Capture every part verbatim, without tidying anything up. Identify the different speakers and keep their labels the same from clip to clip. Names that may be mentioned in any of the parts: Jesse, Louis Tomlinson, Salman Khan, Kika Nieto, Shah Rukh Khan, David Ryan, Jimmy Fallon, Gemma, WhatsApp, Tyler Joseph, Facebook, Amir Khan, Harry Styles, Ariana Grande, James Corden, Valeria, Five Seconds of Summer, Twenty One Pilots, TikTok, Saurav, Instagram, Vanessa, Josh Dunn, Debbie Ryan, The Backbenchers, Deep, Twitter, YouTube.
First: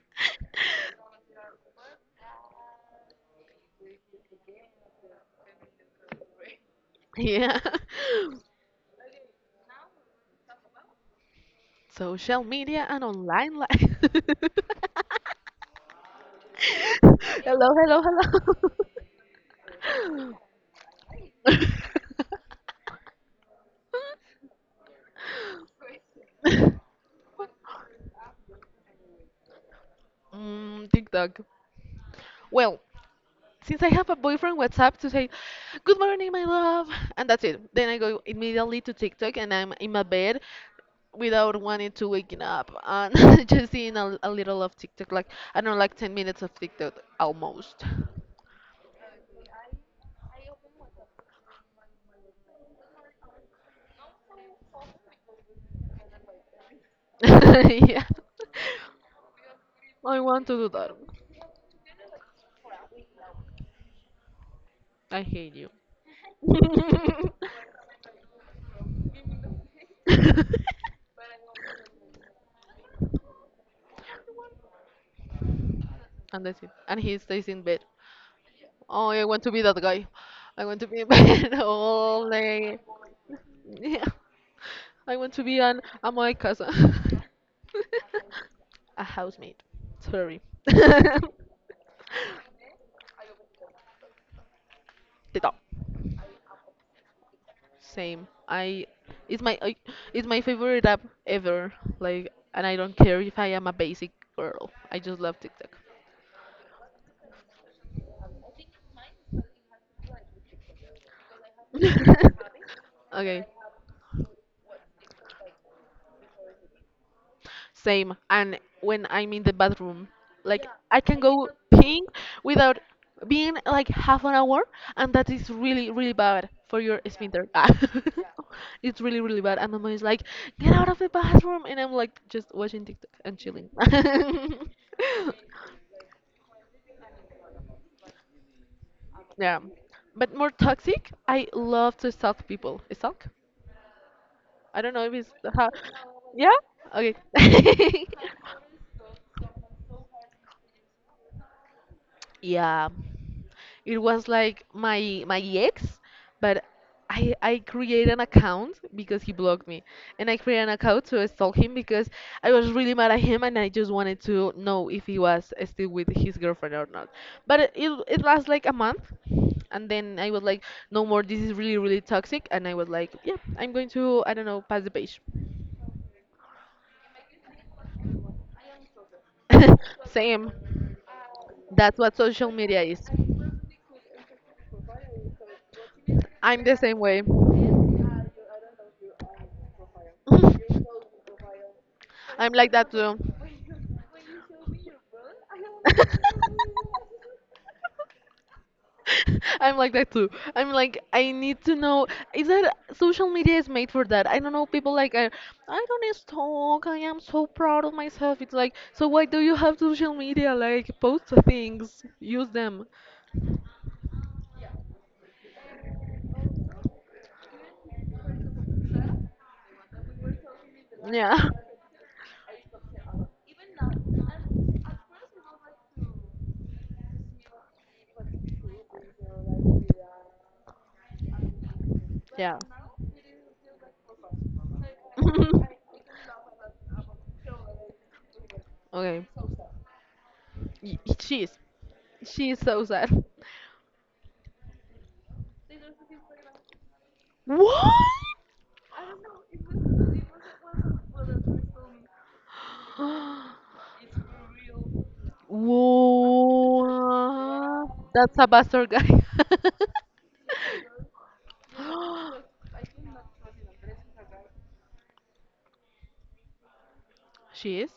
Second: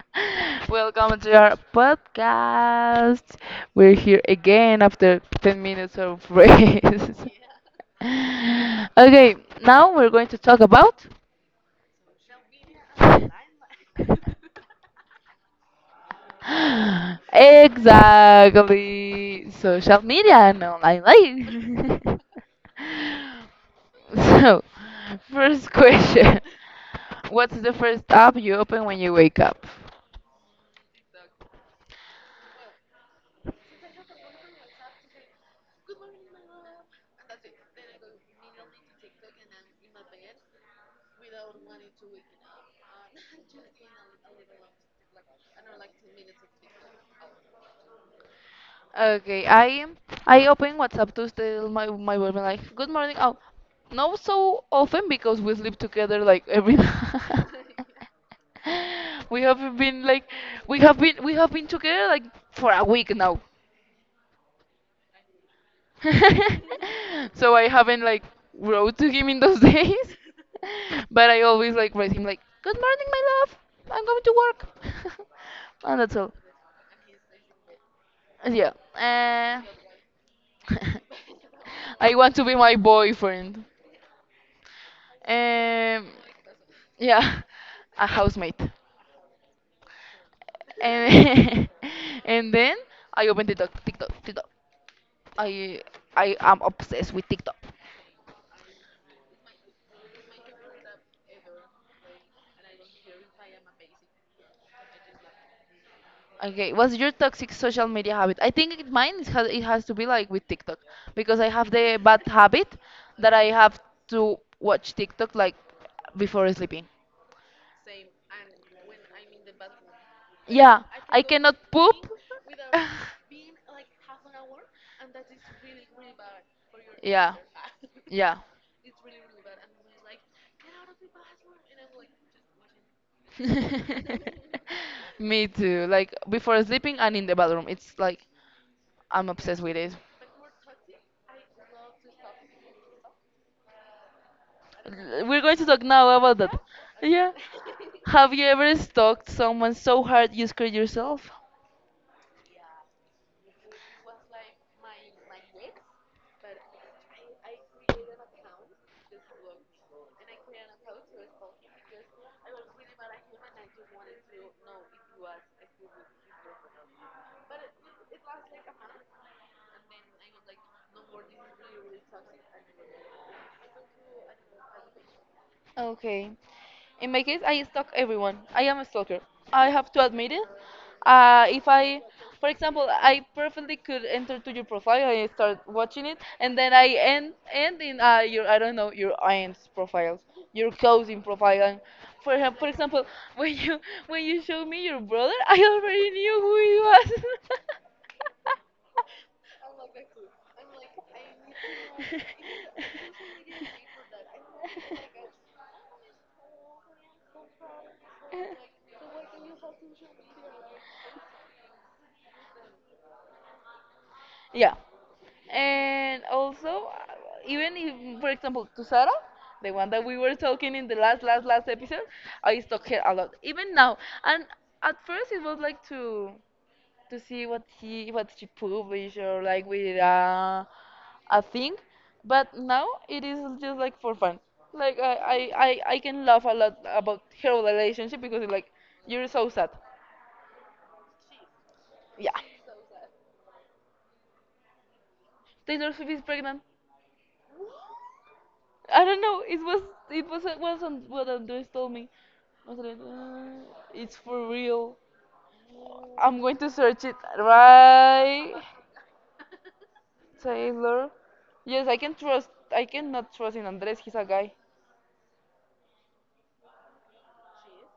Speaker 1: welcome to our podcast. We're here again after ten minutes of rest.
Speaker 2: Yeah.
Speaker 1: okay, now we're going to talk about.
Speaker 2: Social media and online life. Hello, hello,
Speaker 1: Exactly, social media and online
Speaker 2: hello.
Speaker 1: life. so, first question. What's the first app you open when you wake up?
Speaker 2: Mm, TikTok. Well, since I have a boyfriend WhatsApp to say, good morning, my love. And that's it. Then I go immediately to TikTok and I'm in my bed without wanting to waking up and just seeing a, a little of TikTok. Like, I don't know, like ten minutes of TikTok almost.
Speaker 1: Okay, I I open WhatsApp to tell my my boyfriend like good morning. Oh, not so often because we sleep together like every night.
Speaker 2: Yeah.
Speaker 1: We have been
Speaker 2: I
Speaker 1: like
Speaker 2: want to do
Speaker 1: we
Speaker 2: that.
Speaker 1: have been we have been together like for a week now.
Speaker 2: I hate you.
Speaker 1: So I haven't like wrote to him in those days. But I always like write him like good morning my love. I'm going to work. And that's all.
Speaker 2: And that's it. And he stays in bed.
Speaker 1: Yeah.
Speaker 2: Oh, I want to
Speaker 1: Uh,
Speaker 2: be that guy. I want to be in bed
Speaker 1: I
Speaker 2: all
Speaker 1: want to be my
Speaker 2: day.
Speaker 1: boyfriend.
Speaker 2: Yeah. I want to be an
Speaker 1: Um,
Speaker 2: ama de casa.
Speaker 1: yeah, a housemate.
Speaker 2: A housemaid. Sorry. The
Speaker 1: And, and then I opened TikTok, TikTok, TikTok.
Speaker 2: dog.
Speaker 1: I I am obsessed with TikTok.
Speaker 2: Same. I it's my I, it's my favorite app ever. Like, and I don't care if I am a basic girl. I just love TikTok.
Speaker 1: Okay, what's your toxic social media habit? I think it, mine is, ha- it has to be like with TikTok because I have the bad habit that I
Speaker 2: Okay.
Speaker 1: have to watch TikTok like before sleeping.
Speaker 2: Same. And when I'm in the bathroom, like
Speaker 1: Yeah,
Speaker 2: I can
Speaker 1: I
Speaker 2: go
Speaker 1: cannot
Speaker 2: peeing
Speaker 1: poop.
Speaker 2: without being like half an hour, and that is really, really bad for your
Speaker 1: Yeah,
Speaker 2: sphincter. Ah.
Speaker 1: yeah.
Speaker 2: It's really, really bad. And my mom is like, "Get out of the bathroom," and I'm like just watching TikTok and chilling.
Speaker 1: Me too. Like before sleeping and in the bathroom. It's like I'm
Speaker 2: Yeah,
Speaker 1: obsessed with it.
Speaker 2: but more toxic. I love to stalk people. Stalk? I don't know if
Speaker 1: L-
Speaker 2: it's
Speaker 1: We're going to
Speaker 2: how.
Speaker 1: talk now about
Speaker 2: Yeah.
Speaker 1: that.
Speaker 2: Okay.
Speaker 1: Yeah. Have you ever stalked someone so hard you scared yourself?
Speaker 2: Yeah. It was like my my ex, but I I created an account because he blocked me, and I created an account to stalk him because I was really mad at him and I just wanted to know if he was still with his girlfriend or not. But it it it lasts like a month, and then I was like, no more. This is really really toxic, and I was like, yeah, I'm going to I don't know pass the page.
Speaker 1: Okay. In my case, I stalk everyone. I am a stalker. I have to admit it.
Speaker 2: Same.
Speaker 1: Uh, if
Speaker 2: That's
Speaker 1: I,
Speaker 2: what
Speaker 1: For
Speaker 2: social media
Speaker 1: example,
Speaker 2: is.
Speaker 1: I perfectly could enter to your profile and start watching it, and
Speaker 2: I'm
Speaker 1: then
Speaker 2: the
Speaker 1: I
Speaker 2: same way.
Speaker 1: end end in uh, your I don't know your aunt's profiles, your cousin profile. And for
Speaker 2: I'm
Speaker 1: exa- for
Speaker 2: like that
Speaker 1: example,
Speaker 2: too.
Speaker 1: when you when you show me your brother, I already knew who
Speaker 2: I'm like that too. I'm like, I need to know.
Speaker 1: he
Speaker 2: Is that
Speaker 1: was.
Speaker 2: social media is made for that? I don't know. People like, uh, I don't need to talk. I am so proud of myself. It's like, so why do you have social media? Like, post things, use them.
Speaker 1: Yeah. And also, uh, even if, for example, to Sarah, the one that we were talking in the last,
Speaker 2: Yeah.
Speaker 1: last, last episode, I used to talk her a lot. Even now. And at first, it was like to to see what he what she published or like with uh, a thing. But
Speaker 2: Yeah.
Speaker 1: now it is just like for fun. Like I, I, I, I can laugh a lot about her relationship because it's like
Speaker 2: Okay.
Speaker 1: you're so sad.
Speaker 2: Y- she is.
Speaker 1: Yeah.
Speaker 2: She is so sad.
Speaker 1: Taylor Swift is pregnant.
Speaker 2: What?
Speaker 1: I don't know. It was it was it wasn't what Andres told me. I was like, "Uh, it's for real. I'm going to search it
Speaker 2: Whoa, that's a
Speaker 1: right.
Speaker 2: bastard guy.
Speaker 1: Taylor. Yes, I can trust. I cannot trust in Andres. He's a guy.
Speaker 2: She is?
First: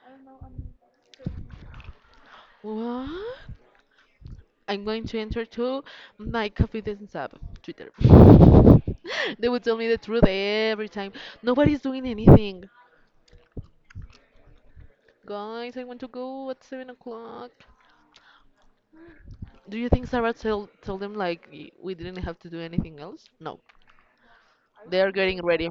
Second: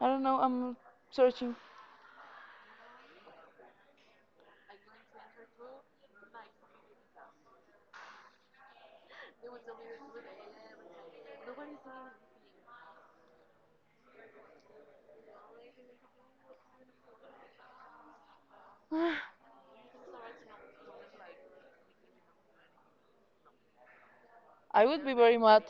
Speaker 1: I don't know. I'm searching.
Speaker 2: What? I'm going to enter to my confidence app, Twitter. They would tell me the truth every time. Nobody's doing anything. Guys, I want to go at seven o'clock. Do you think Sarah tell, told them like y- we didn't have to do anything else? No.
Speaker 1: I would
Speaker 2: They're
Speaker 1: be very
Speaker 2: getting
Speaker 1: mad.
Speaker 2: ready.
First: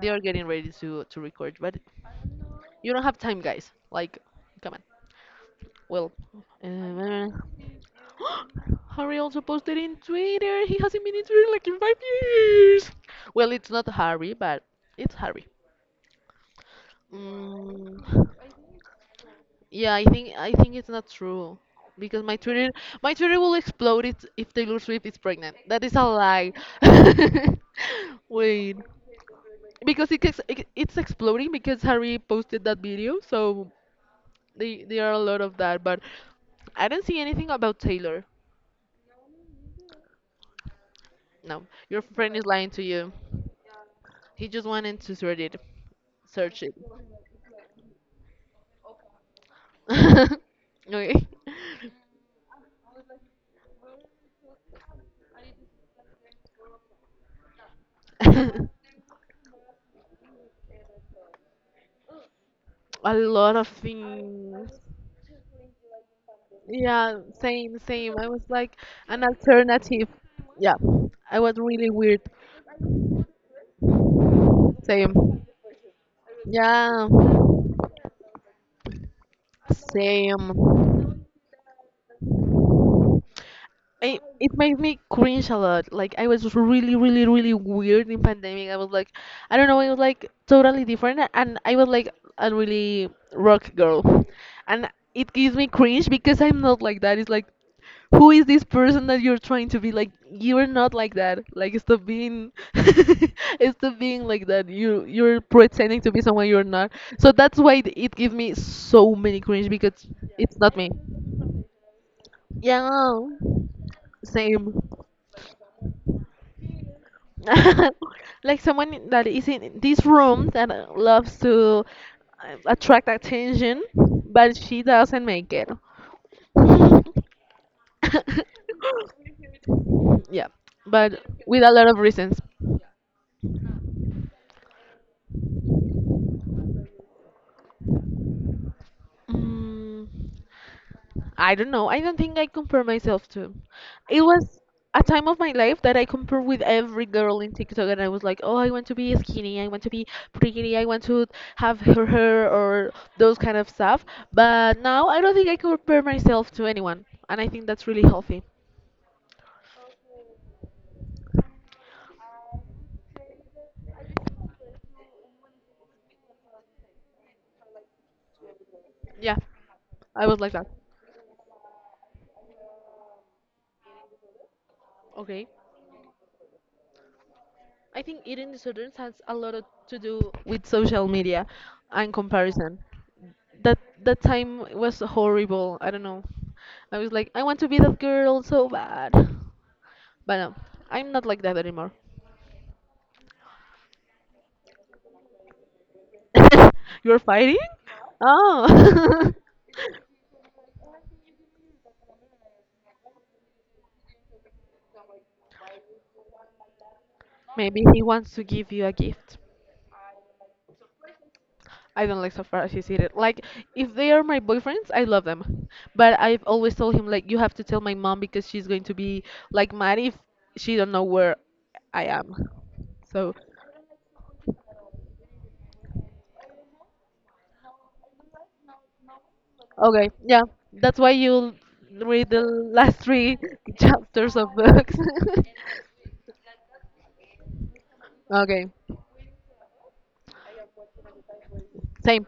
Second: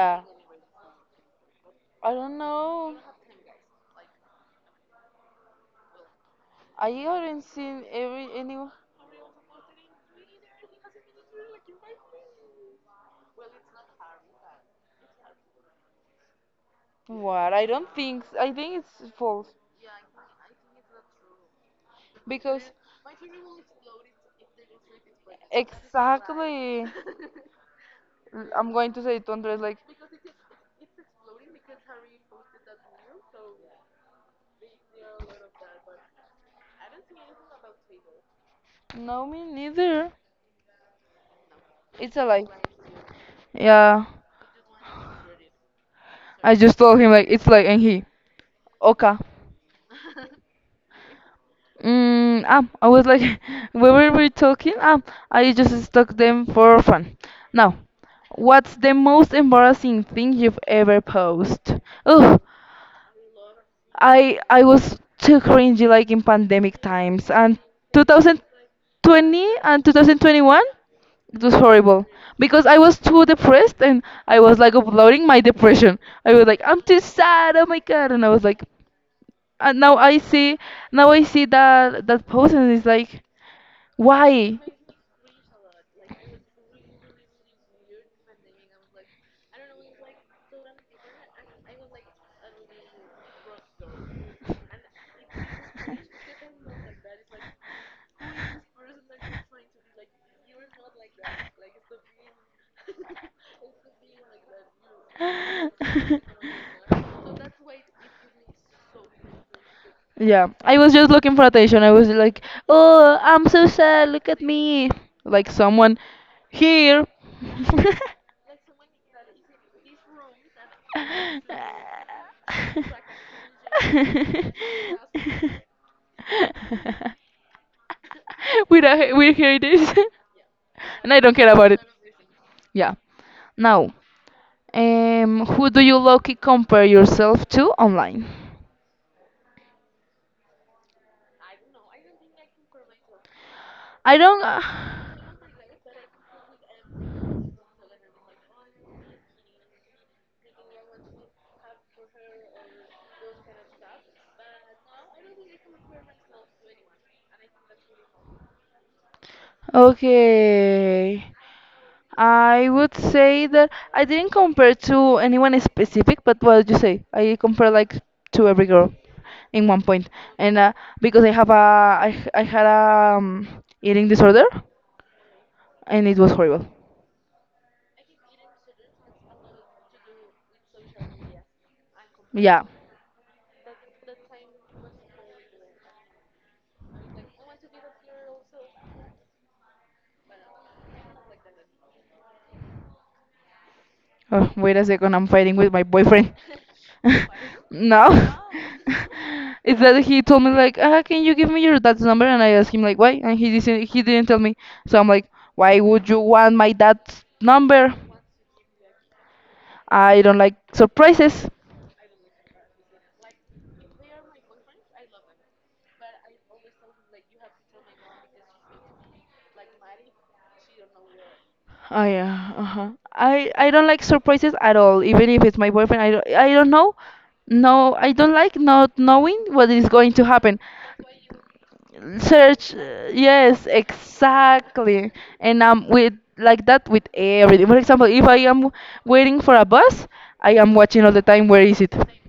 Speaker 2: They are getting ready to to record, but
Speaker 1: I don't
Speaker 2: you
Speaker 1: know.
Speaker 2: don't have time, guys. Like, come on. Well,
Speaker 1: I
Speaker 2: uh,
Speaker 1: haven't seen every anyone.
Speaker 2: Harry also posted in Twitter. He hasn't been in Twitter like in five years. Well, it's not Harry, but it's Harry.
Speaker 1: What? I don't
Speaker 2: Mm,
Speaker 1: think. S- I think it's false
Speaker 2: yeah, I think I think it's not true because my Twitter
Speaker 1: because
Speaker 2: my Twitter will explode it if Taylor Swift is pregnant. That is a lie.
Speaker 1: exactly. L- I'm
Speaker 2: Wait,
Speaker 1: going to say to Andres like,
Speaker 2: because it, gets- it it's exploding because Harry posted that video, so they, there are a lot of that, but I don't see anything about Taylor.
Speaker 1: no, me neither.
Speaker 2: No, your
Speaker 1: It's a
Speaker 2: friend is
Speaker 1: lie.
Speaker 2: lying to you.
Speaker 1: Yeah.
Speaker 2: He just wanted to sort it,
Speaker 1: I
Speaker 2: search
Speaker 1: just told him like it's like and he. Okay.
Speaker 2: it. Okay.
Speaker 1: Mm, ah, I was like, where were we talking? Ah, I just stuck them for fun. Now, what's the most embarrassing thing you've ever posed? Ugh,
Speaker 2: A lot of
Speaker 1: I I
Speaker 2: things.
Speaker 1: was too cringy like in pandemic
Speaker 2: Yeah,
Speaker 1: times and
Speaker 2: same, same. I was like an
Speaker 1: two thousand twenty and
Speaker 2: alternative.
Speaker 1: twenty twenty-one.
Speaker 2: Yeah, I
Speaker 1: It
Speaker 2: was
Speaker 1: was
Speaker 2: really
Speaker 1: horrible
Speaker 2: weird.
Speaker 1: because I was too depressed and I was like
Speaker 2: Same.
Speaker 1: uploading my depression. I was like, I'm too
Speaker 2: Yeah,
Speaker 1: sad. Oh my god! And I was like, and now I
Speaker 2: same.
Speaker 1: see, now I see that that post and it's like,
Speaker 2: I, it
Speaker 1: why?
Speaker 2: made me cringe a lot. Like I was really, really, really weird in pandemic. I was like, I don't know, I was like totally different, and I was like a really rock girl, and it gives me cringe because I'm not like that. It's like, who is this person that you're trying to be? Like you're not like that. Like stop being, stop being like that. You you're pretending to be someone you're not. So that's why it, it gives me so many cringe because
Speaker 1: Yeah,
Speaker 2: it's not
Speaker 1: I
Speaker 2: me.
Speaker 1: was just looking for attention. I was like,
Speaker 2: Yeah,
Speaker 1: "Oh, I'm so sad. Look at
Speaker 2: same.
Speaker 1: me." Like someone here.
Speaker 2: Like someone that is in this room that uh, loves to uh, attract attention, but she doesn't make it.
Speaker 1: we don't, we hear this,
Speaker 2: Yeah,
Speaker 1: and I
Speaker 2: but
Speaker 1: don't care
Speaker 2: with a
Speaker 1: about it.
Speaker 2: lot of reasons.
Speaker 1: Yeah. Now, um, who do you lucky compare yourself to online?
Speaker 2: Mm. I don't know. I don't think I compare myself to.
Speaker 1: I
Speaker 2: It
Speaker 1: don't.
Speaker 2: was
Speaker 1: Uh,
Speaker 2: a time of my life that I compare with every girl in TikTok, and I was like, oh, I want to be skinny, I want to be pretty, I want to have her hair or those kind of stuff. But now I don't think I compare myself to anyone, and I think that's really healthy.
Speaker 1: okay. I would say that I didn't compare to anyone specific, but what did you say? I compare like to every girl
Speaker 2: Yeah,
Speaker 1: in one point,
Speaker 2: I was like
Speaker 1: and
Speaker 2: that.
Speaker 1: uh, because I have a I, h- I had a um, eating disorder,
Speaker 2: Okay.
Speaker 1: and it was horrible.
Speaker 2: I think eating disorders has a lot of, to do with social media and
Speaker 1: Yeah.
Speaker 2: comparison. That that time was horrible. I don't know. I was like, I want to be that girl so bad. But no, I'm not like that anymore.
Speaker 1: Oh, wait a second, I'm fighting with my boyfriend.
Speaker 2: You're fighting?
Speaker 1: No.
Speaker 2: Oh.
Speaker 1: It's that he told me like, ah, can you give me your dad's number? And I asked him like, why? And he didn't he didn't tell me. So I'm like, why would you want my dad's
Speaker 2: Maybe
Speaker 1: number?
Speaker 2: he wants to give you a gift.
Speaker 1: I don't like surprises.
Speaker 2: I don't like so far as she's it. Like if they are my boyfriends, I love them. But I've always told him like you have to tell my mom because she's going to be like mad if she don't know where I
Speaker 1: I
Speaker 2: am.
Speaker 1: uh, uh-huh.
Speaker 2: So
Speaker 1: I I don't like surprises at all. Even if it's my boyfriend, I don't, I don't know. No, I don't like not knowing what is
Speaker 2: okay,
Speaker 1: going to
Speaker 2: yeah.
Speaker 1: happen.
Speaker 2: That's why you read the
Speaker 1: Search,
Speaker 2: last
Speaker 1: uh,
Speaker 2: three
Speaker 1: yes,
Speaker 2: chapters of books.
Speaker 1: exactly. And I'm with like that with everything. For example, if I
Speaker 2: Okay.
Speaker 1: am waiting for a bus, I am watching all the time. Where is it?
Speaker 2: Same.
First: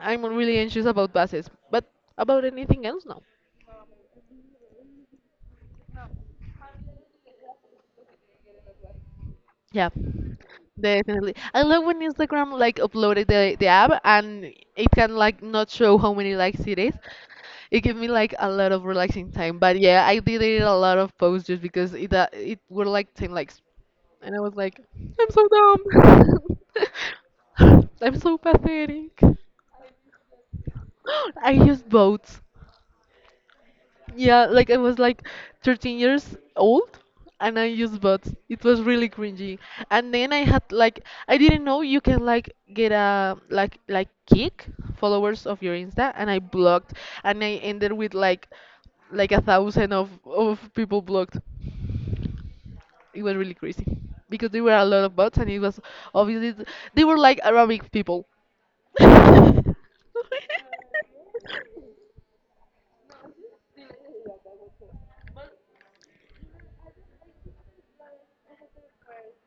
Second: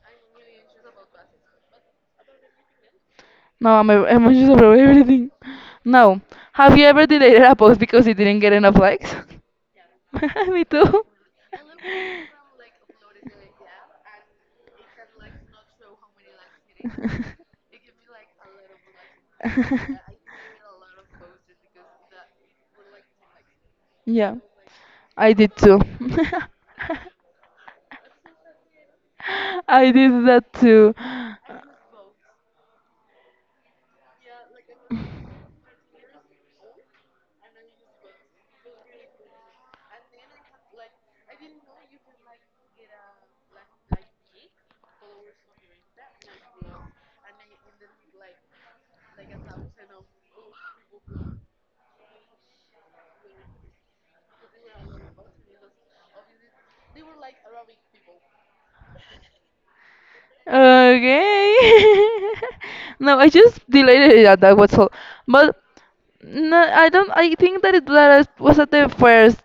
Speaker 2: I'm really anxious about buses. But about anything else, no.
Speaker 1: No, I'm, a- I'm anxious about everything. No. Have you ever deleted a post because it didn't get enough likes?
Speaker 2: Yeah,
Speaker 1: Me too.
Speaker 2: definitely. I love when Instagram like uploaded the, the app and it can like not show how many likes it is. It gave me like a lot of relaxing time. But yeah, I deleted a lot of posts just because it uh, it were like ten likes. And
Speaker 1: Yeah,
Speaker 2: I was like, I'm
Speaker 1: I
Speaker 2: so
Speaker 1: did too.
Speaker 2: dumb. I'm so pathetic.
Speaker 1: I did that too.
Speaker 2: I used both. Yeah, like I was like thirteen years old and I used bots. It was really cringy. And then I had like I didn't know you can like get a like like kick followers of your Insta and I blocked and I ended with like like a thousand of of people blocked. It was really crazy because there were a lot of bots and it was obviously th- they were like Arabic people.
Speaker 1: Okay. No, I just deleted it. Yeah, that was all. But no, I don't. I think that it that I was at the first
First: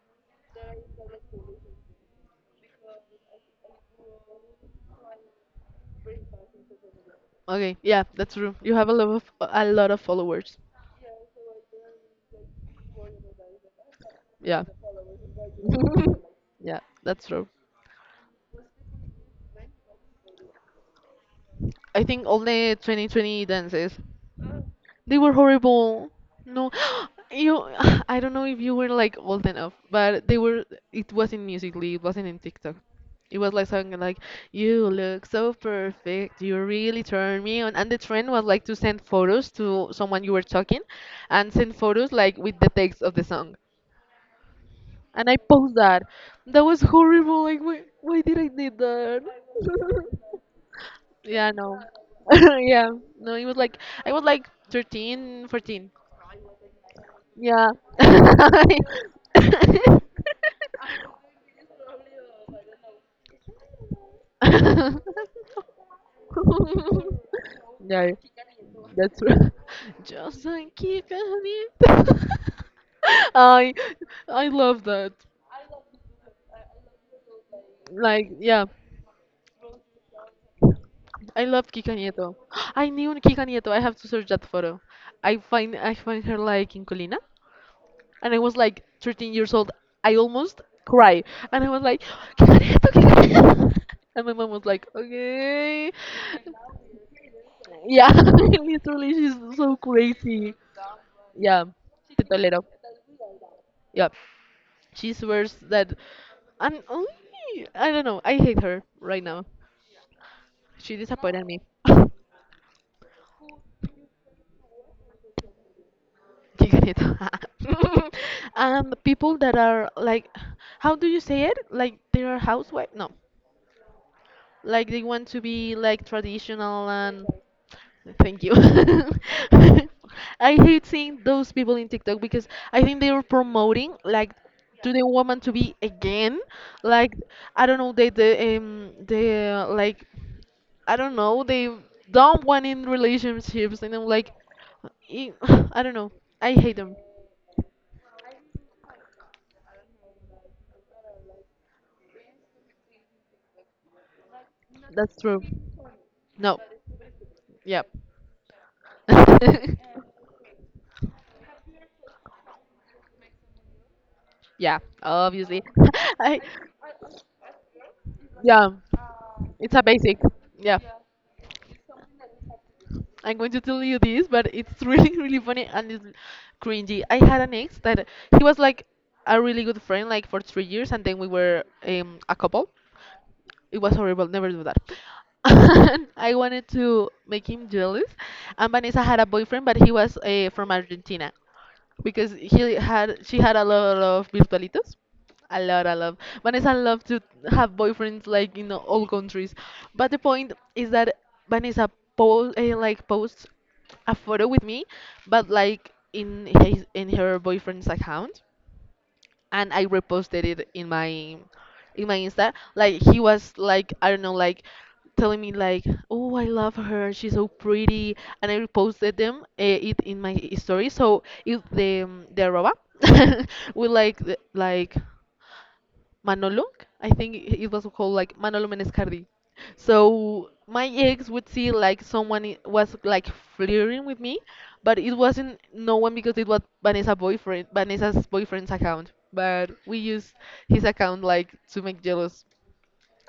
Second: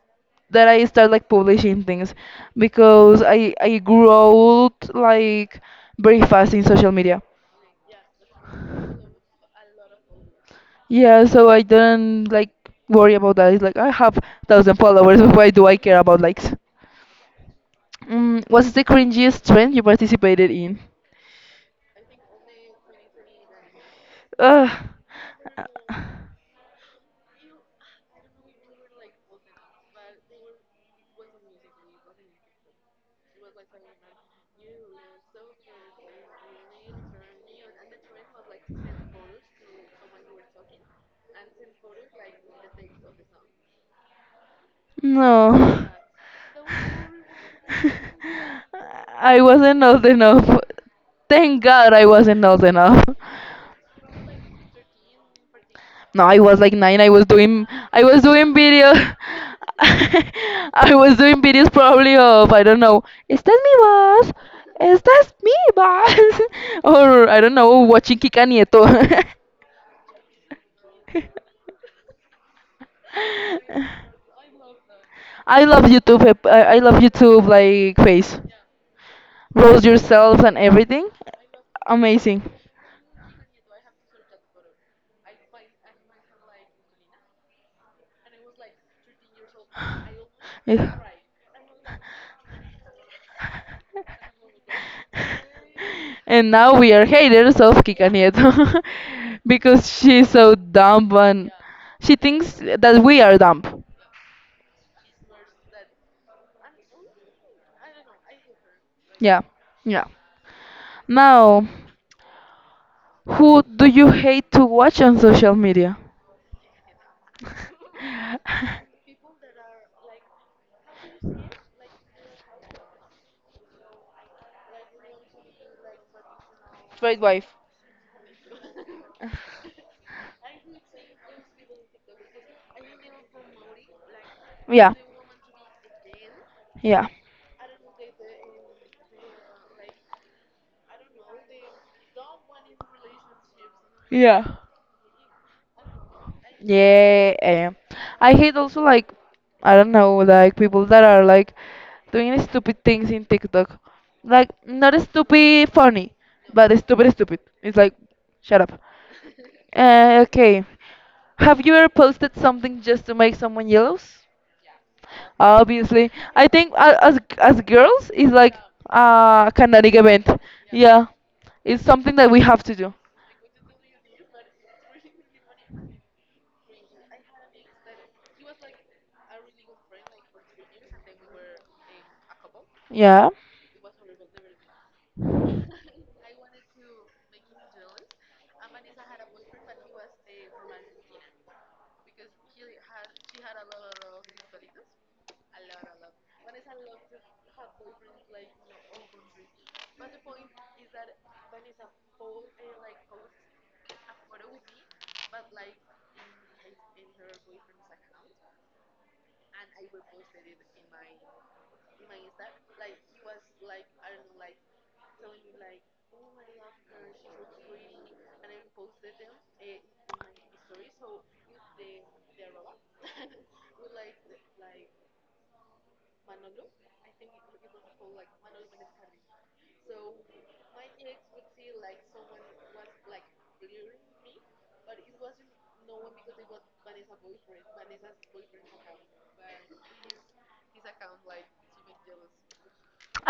Speaker 1: that I started like publishing things because I I grew old like very fast in social media.
Speaker 2: Okay, yeah, that's true. You have a lot of a lot of followers.
Speaker 1: Yeah, so I don't like worry about that. It's like I have
Speaker 2: Yeah.
Speaker 1: thousand followers. Why do I care about likes?
Speaker 2: Yeah, that's true.
Speaker 1: Mm, what's the cringiest trend you participated in?
Speaker 2: I think only twenty twenty dances.
Speaker 1: Ugh.
Speaker 2: They were horrible. No, you. I don't know if you were like old enough, but they were. It wasn't musically. It wasn't in TikTok. It was like something like "You look so perfect. You really turn me on." And the trend was like to send photos to someone you were talking, and send photos like with the text of the song. And I post
Speaker 1: No.
Speaker 2: that. That was horrible. Like, why, why did I did that?
Speaker 1: I wasn't old enough.
Speaker 2: Yeah,
Speaker 1: Thank
Speaker 2: no.
Speaker 1: God I wasn't old
Speaker 2: Yeah,
Speaker 1: enough.
Speaker 2: no, it was like I was like thirteen, fourteen.
Speaker 1: No, I was like nine. I was doing
Speaker 2: Yeah.
Speaker 1: I was doing video. I was doing videos probably of I don't know. Is that me, boss? Is that me, boss? or I don't know.
Speaker 2: Yeah,
Speaker 1: Watching Kika Nieto.
Speaker 2: that's right. Just like kick on it. I I love that.
Speaker 1: I love YouTube. eh, I I love YouTube like
Speaker 2: Like,
Speaker 1: face.
Speaker 2: yeah,
Speaker 1: Roast yourself and everything.
Speaker 2: I love Kika Nieto.
Speaker 1: Amazing.
Speaker 2: I knew Kika Nieto. I have to search that photo. I find I find her like in Colina. And I was like thirteen years old. I almost
Speaker 1: Yeah.
Speaker 2: cried, and I was like, "¿Qué careta, qué careta?" And my mom was like, "Okay."
Speaker 1: And now we are haters of Kika
Speaker 2: Yeah,
Speaker 1: Nieto
Speaker 2: literally, she's so
Speaker 1: because she's so
Speaker 2: crazy.
Speaker 1: dumb and
Speaker 2: Yeah,
Speaker 1: she
Speaker 2: te
Speaker 1: thinks
Speaker 2: tolero.
Speaker 1: that we are dumb.
Speaker 2: Yeah, she swears that, and only I don't know. I hate her right
Speaker 1: Yeah,
Speaker 2: now.
Speaker 1: yeah.
Speaker 2: She disappointed me.
Speaker 1: Now,
Speaker 2: Qué
Speaker 1: who do you hate to watch on social media?
Speaker 2: And people that are like, how do you say it? Like they are housewife? No, like they want to be like traditional
Speaker 1: Straight
Speaker 2: and
Speaker 1: wife.
Speaker 2: thank you. I hate seeing those people in TikTok because I think they are promoting like
Speaker 1: Yeah,
Speaker 2: to the woman to be again
Speaker 1: yeah,
Speaker 2: like I don't know they the um they uh, like I don't know they don't want in relationships and I'm like
Speaker 1: Yeah.
Speaker 2: e- I am like I do not know I hate them.
Speaker 1: yeah. eh. I hate also like I don't know like people that are like doing stupid things in TikTok, like not
Speaker 2: That's true.
Speaker 1: stupid funny,
Speaker 2: No.
Speaker 1: but stupid stupid. It's
Speaker 2: Yep.
Speaker 1: like shut up. Uh, okay. Have you ever posted something just to make someone jealous?
Speaker 2: Yeah. Obviously.
Speaker 1: Obviously,
Speaker 2: I
Speaker 1: I think uh, as as girls, it's like
Speaker 2: yeah.
Speaker 1: a
Speaker 2: It's a
Speaker 1: kinetic
Speaker 2: basic.
Speaker 1: event.
Speaker 2: Yeah.
Speaker 1: Yeah, it's something that we have to do.
Speaker 2: I'm going to tell you this, but it's really, really funny and it's cringy. I had an ex that he was like a really good friend, like for three years, and then we were um, a couple.
Speaker 1: Yeah,
Speaker 2: It was horrible. Never do that. And I wanted to make him jealous. And Vanessa had a boyfriend, but he was uh, from Argentina because he had she had a lot of virtualitos. A lot, a lot. Vanessa loved to have boyfriends like in all countries, but the point is that Vanessa post uh, like posts a photo with me, but like in his in her boyfriend's account and I reposted it in my in my Insta. Like he was like I don't know like telling me like oh I love her she's so pretty and I reposted them uh, it in my story so if the um, the arroba will like the- like Manolong. I think it was called like Manolo Menescardi. So my ex would see like someone i- was like flirting with me, but it wasn't no one because it was Vanessa boyfriend, Vanessa's boyfriend's account. But we used his account like to make jealous.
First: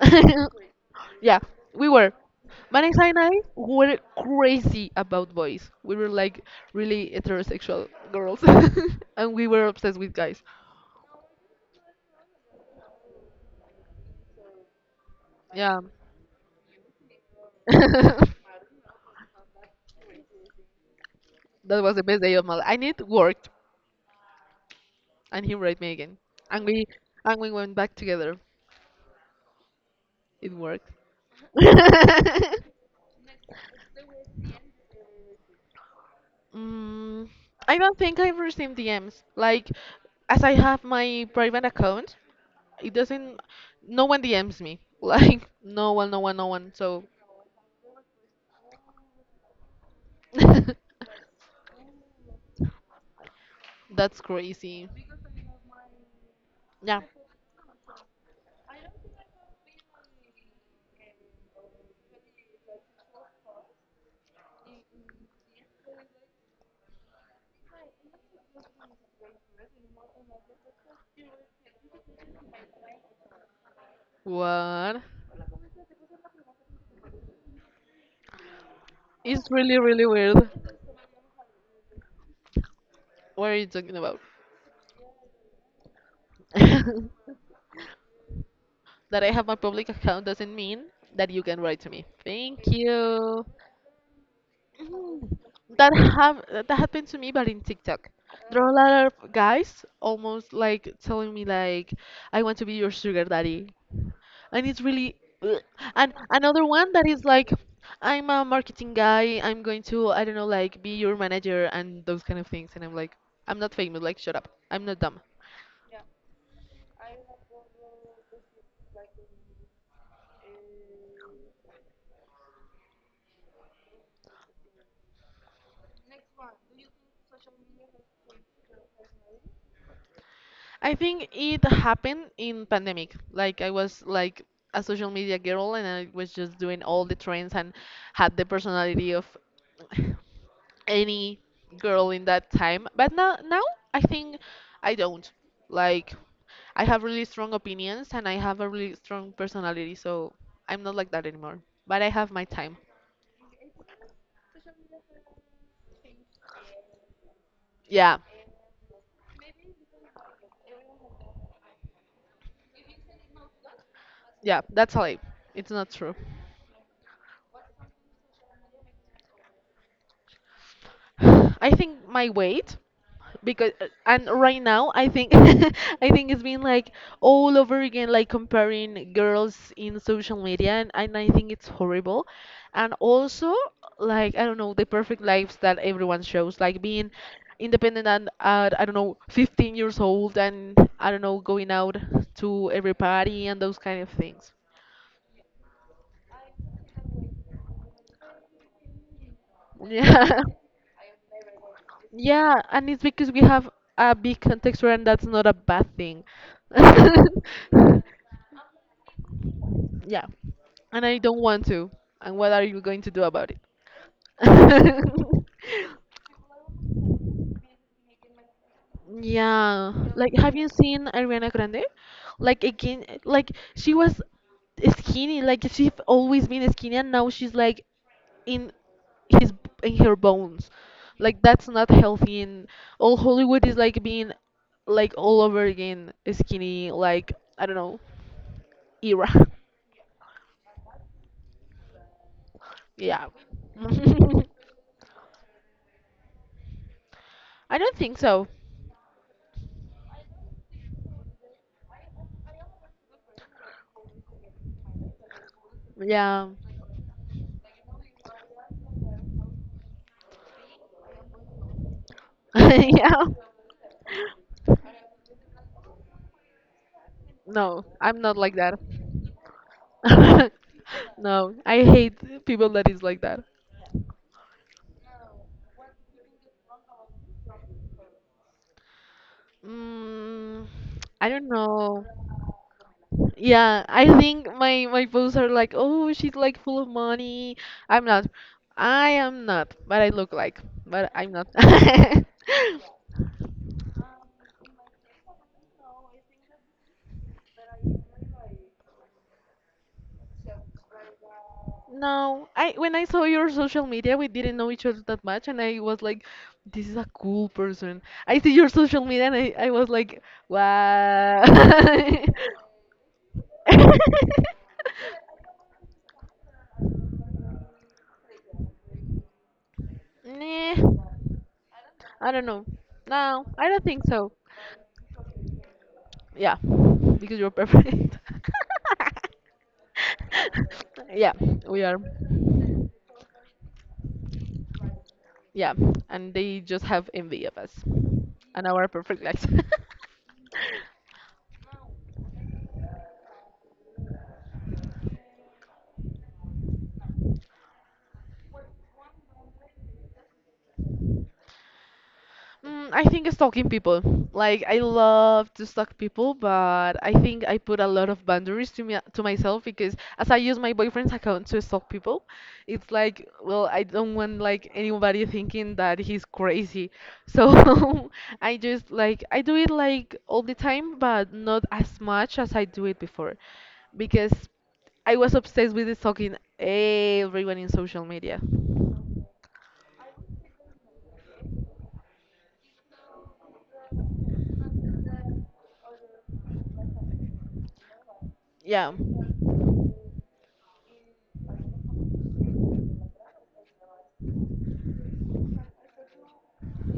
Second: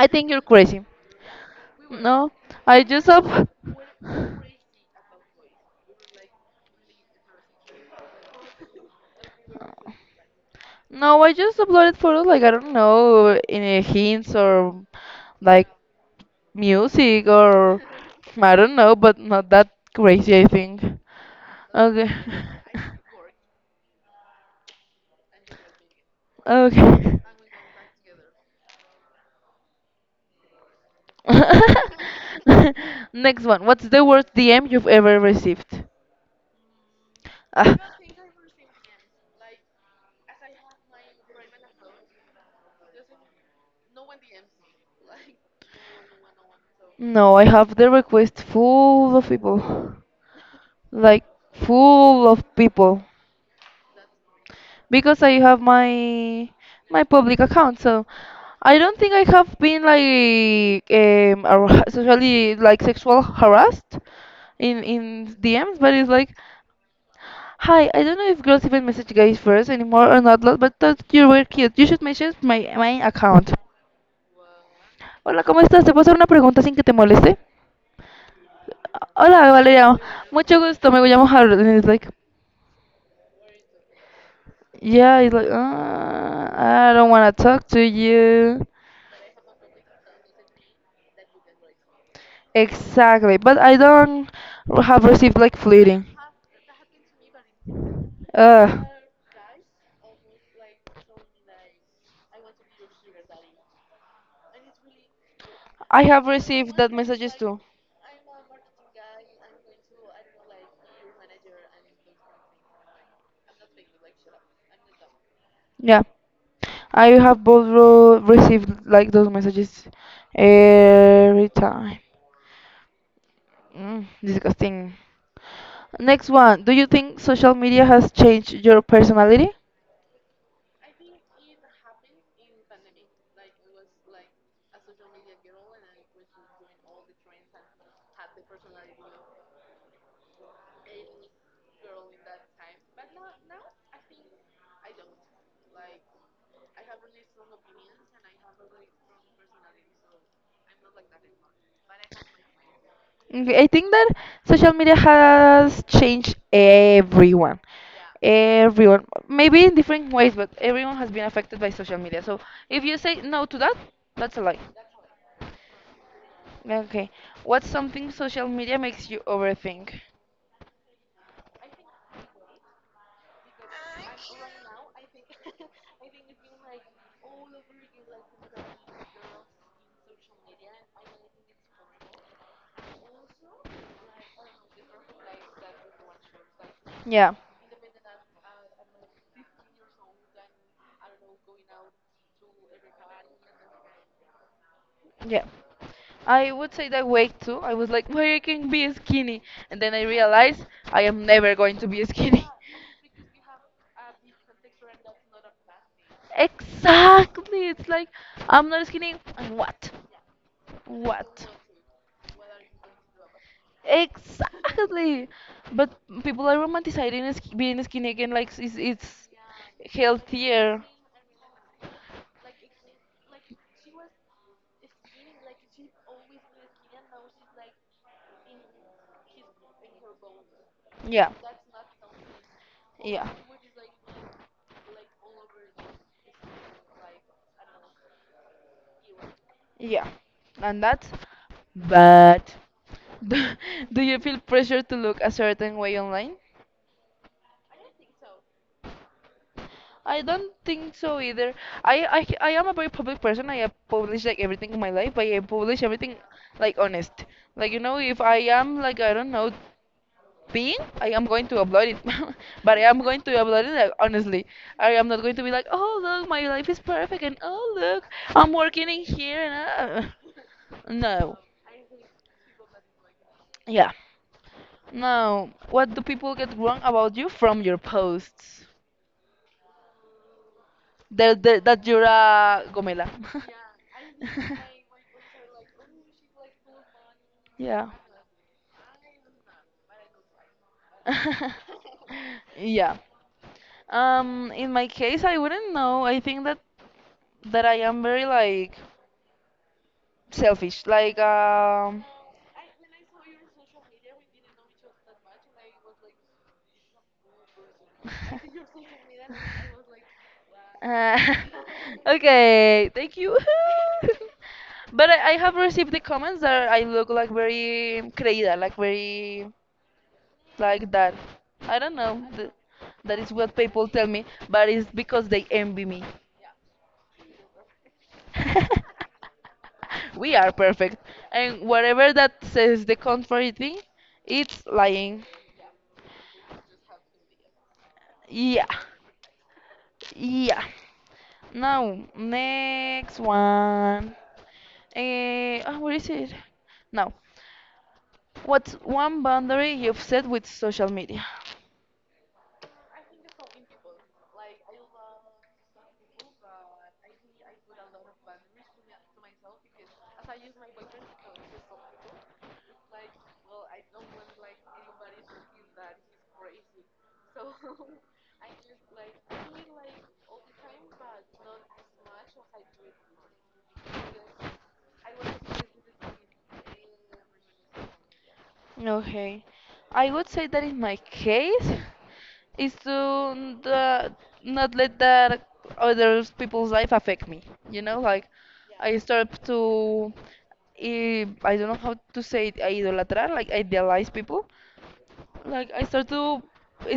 Speaker 1: think you're crazy.
Speaker 2: Yeah, we were.
Speaker 1: No, I
Speaker 2: Vanessa
Speaker 1: just
Speaker 2: and I
Speaker 1: up.
Speaker 2: were crazy about boys. We were like really heterosexual girls, and we were obsessed with guys.
Speaker 1: No, I just uploaded photos like I don't know in a hints or like
Speaker 2: Yeah.
Speaker 1: music or I don't know, but not that crazy. I think.
Speaker 2: That was the
Speaker 1: Okay.
Speaker 2: best day of my life. And it worked. And he wrote me again. And we
Speaker 1: Okay.
Speaker 2: and we went back together. It worked.
Speaker 1: Next one. What's the worst D M you've ever received?
Speaker 2: Mm,
Speaker 1: Ah,
Speaker 2: I don't think I've received D Ms. Like, as I have my private account, it doesn't. No one D Ms me. Like, no one, no one, no one. So,
Speaker 1: no, I have the request full of people. Like full of people.
Speaker 2: that's crazy.
Speaker 1: Because I have my
Speaker 2: Yeah.
Speaker 1: my public account, so I don't think I have been like um ar- socially like sexual harassed in in D Ms, but it's like, hi, I don't know if girls even message guys first anymore or not, lo- but thought you were cute. You should message my my account.
Speaker 2: What?
Speaker 1: Hola, ¿cómo estás? ¿Te puedo hacer una pregunta sin que te moleste?
Speaker 2: It's
Speaker 1: Hola,
Speaker 2: really,
Speaker 1: Valeria.
Speaker 2: really weird.
Speaker 1: Mucho gusto. Me llamo Harold. And it's like,
Speaker 2: What are you talking about?
Speaker 1: yeah, it's like, uh, I don't want to talk to you.
Speaker 2: That I have my public account doesn't mean that you can write to me. Thank
Speaker 1: Exactly.
Speaker 2: you.
Speaker 1: But I don't have
Speaker 2: Mhm.
Speaker 1: received like
Speaker 2: That
Speaker 1: fleeting.
Speaker 2: have that happened to me, but in TikTok. There are a
Speaker 1: Uh,
Speaker 2: lot of guys almost like telling me like, I want to be your sugar daddy, and it's really. Ugh.
Speaker 1: I
Speaker 2: And
Speaker 1: have
Speaker 2: another
Speaker 1: received
Speaker 2: one
Speaker 1: that
Speaker 2: that is
Speaker 1: messages
Speaker 2: like,
Speaker 1: too.
Speaker 2: I'm a marketing guy. I'm going to I don't know, like be your manager and those kind of things. And I'm like, I'm not famous. Like shut up. I'm not dumb.
Speaker 1: Yeah. I have both ro- received like those messages every time. Mm, disgusting. Next one, do you think social media has changed your personality?
Speaker 2: I think it happened in pandemic. Like I was like a social media girl and I was just doing all the trends and had the personality of any girl in that time. But now now I think I don't. Like I have really strong opinions and I have a really strong personality, so I'm not like that anymore. But I have my time.
Speaker 1: Okay, I think that social media has changed everyone.
Speaker 2: Yeah.
Speaker 1: Everyone, maybe in different ways, but everyone has been affected by social media. So if you say no to that, that's a lie.
Speaker 2: Yeah, that's all. I- It's not true.
Speaker 1: Okay. What's something social media makes you overthink?
Speaker 2: I think my weight because uh, and right now I think I think it's been like all over again like comparing girls in social media and, and I think it's horrible, and also like I don't know, the perfect lives that everyone shows like being
Speaker 1: Yeah,
Speaker 2: independent and at I don't know fifteen years old and I don't know going out to every party and those kind of things.
Speaker 1: yeah. I would say that weight too. I was like, why I can be skinny, and then I
Speaker 2: Yeah.
Speaker 1: realized I am never going to be skinny.
Speaker 2: Yeah, and it's because we have a big context and that's not a bad thing.
Speaker 1: Exactly. It's like I'm not skinny. And what?
Speaker 2: Yeah. And I don't
Speaker 1: What?
Speaker 2: want to. And what are you going to do about it?
Speaker 1: Exactly. But people are romanticizing sk- being skinny again, like it's, it's
Speaker 2: Yeah, like have you
Speaker 1: healthier.
Speaker 2: seen Ariana Grande? Like again, like she was skinny, like she's always been skinny, and now she's like in his in her bones.
Speaker 1: Yeah.
Speaker 2: Like that's not healthy, and all
Speaker 1: Yeah.
Speaker 2: Hollywood is like being like all over again skinny. Like I don't know, era.
Speaker 1: Yeah, and that's bad.
Speaker 2: Yeah,
Speaker 1: Do do you feel pressure to look a certain way online?
Speaker 2: I don't think so.
Speaker 1: I don't think so either. I, I, I am a very public person. I have published like everything in my life, but I publish everything
Speaker 2: Yeah,
Speaker 1: like honest. Like you know, if I am like I don't know being I am going to upload it. But I am going
Speaker 2: yeah.
Speaker 1: to upload it like, honestly. I am not going to be like, oh look, my life is perfect, and oh
Speaker 2: No,
Speaker 1: look,
Speaker 2: I'm not
Speaker 1: I'm
Speaker 2: like that.
Speaker 1: working in here, and uh, no,
Speaker 2: No, I hate people that is like that.
Speaker 1: yeah. Now, what do people get wrong about you from your posts?
Speaker 2: Mm, I
Speaker 1: That
Speaker 2: don't
Speaker 1: that, that
Speaker 2: know.
Speaker 1: you're a gomela.
Speaker 2: Yeah, I think my my posts are like, oh, she's like full of money.
Speaker 1: Yeah.
Speaker 2: I'm not. I am not, but I look like, but I'm not.
Speaker 1: yeah. Um, in my case, I wouldn't know. I think that that I am very like selfish. Like um,
Speaker 2: No, I when I saw your social media, we didn't know each other that much, and I was like, this is a cool person. I see your social media, and I, I was like,
Speaker 1: Uh,
Speaker 2: wow.
Speaker 1: okay, thank you. But I, I have received the comments that I look like very creída, like very
Speaker 2: Nah,
Speaker 1: like that. I don't know.
Speaker 2: I don't
Speaker 1: Th-
Speaker 2: know.
Speaker 1: that is
Speaker 2: No,
Speaker 1: what
Speaker 2: I don't
Speaker 1: people
Speaker 2: think
Speaker 1: tell me,
Speaker 2: so.
Speaker 1: but it's because they envy me.
Speaker 2: Yeah, because you're perfect.
Speaker 1: We are perfect.
Speaker 2: Yeah,
Speaker 1: And
Speaker 2: we are.
Speaker 1: whatever that says the contrary thing, it's lying.
Speaker 2: Yeah, and they just have envy of us and
Speaker 1: Yeah.
Speaker 2: our perfect lives.
Speaker 1: Yeah. Now, next one. Eh, ah, where is it? Now, what's one boundary you've set with social media?
Speaker 2: Mm, I think stalking people. Like I love to stalk people, but I think I put a lot of boundaries to me to myself because as I use my boyfriend's account to stalk people, it's like, well, I don't want like anybody thinking that he's crazy. So I just like I do it like all the time, but not as much as I do it before because I was obsessed with stalking everyone in social media.
Speaker 1: Okay. I would say that in my case is to n- the, not let that other people's life affect me. You know, like
Speaker 2: Yeah.
Speaker 1: I start to I, I don't know how to say it, idolatrar, like idealize people. Like I start to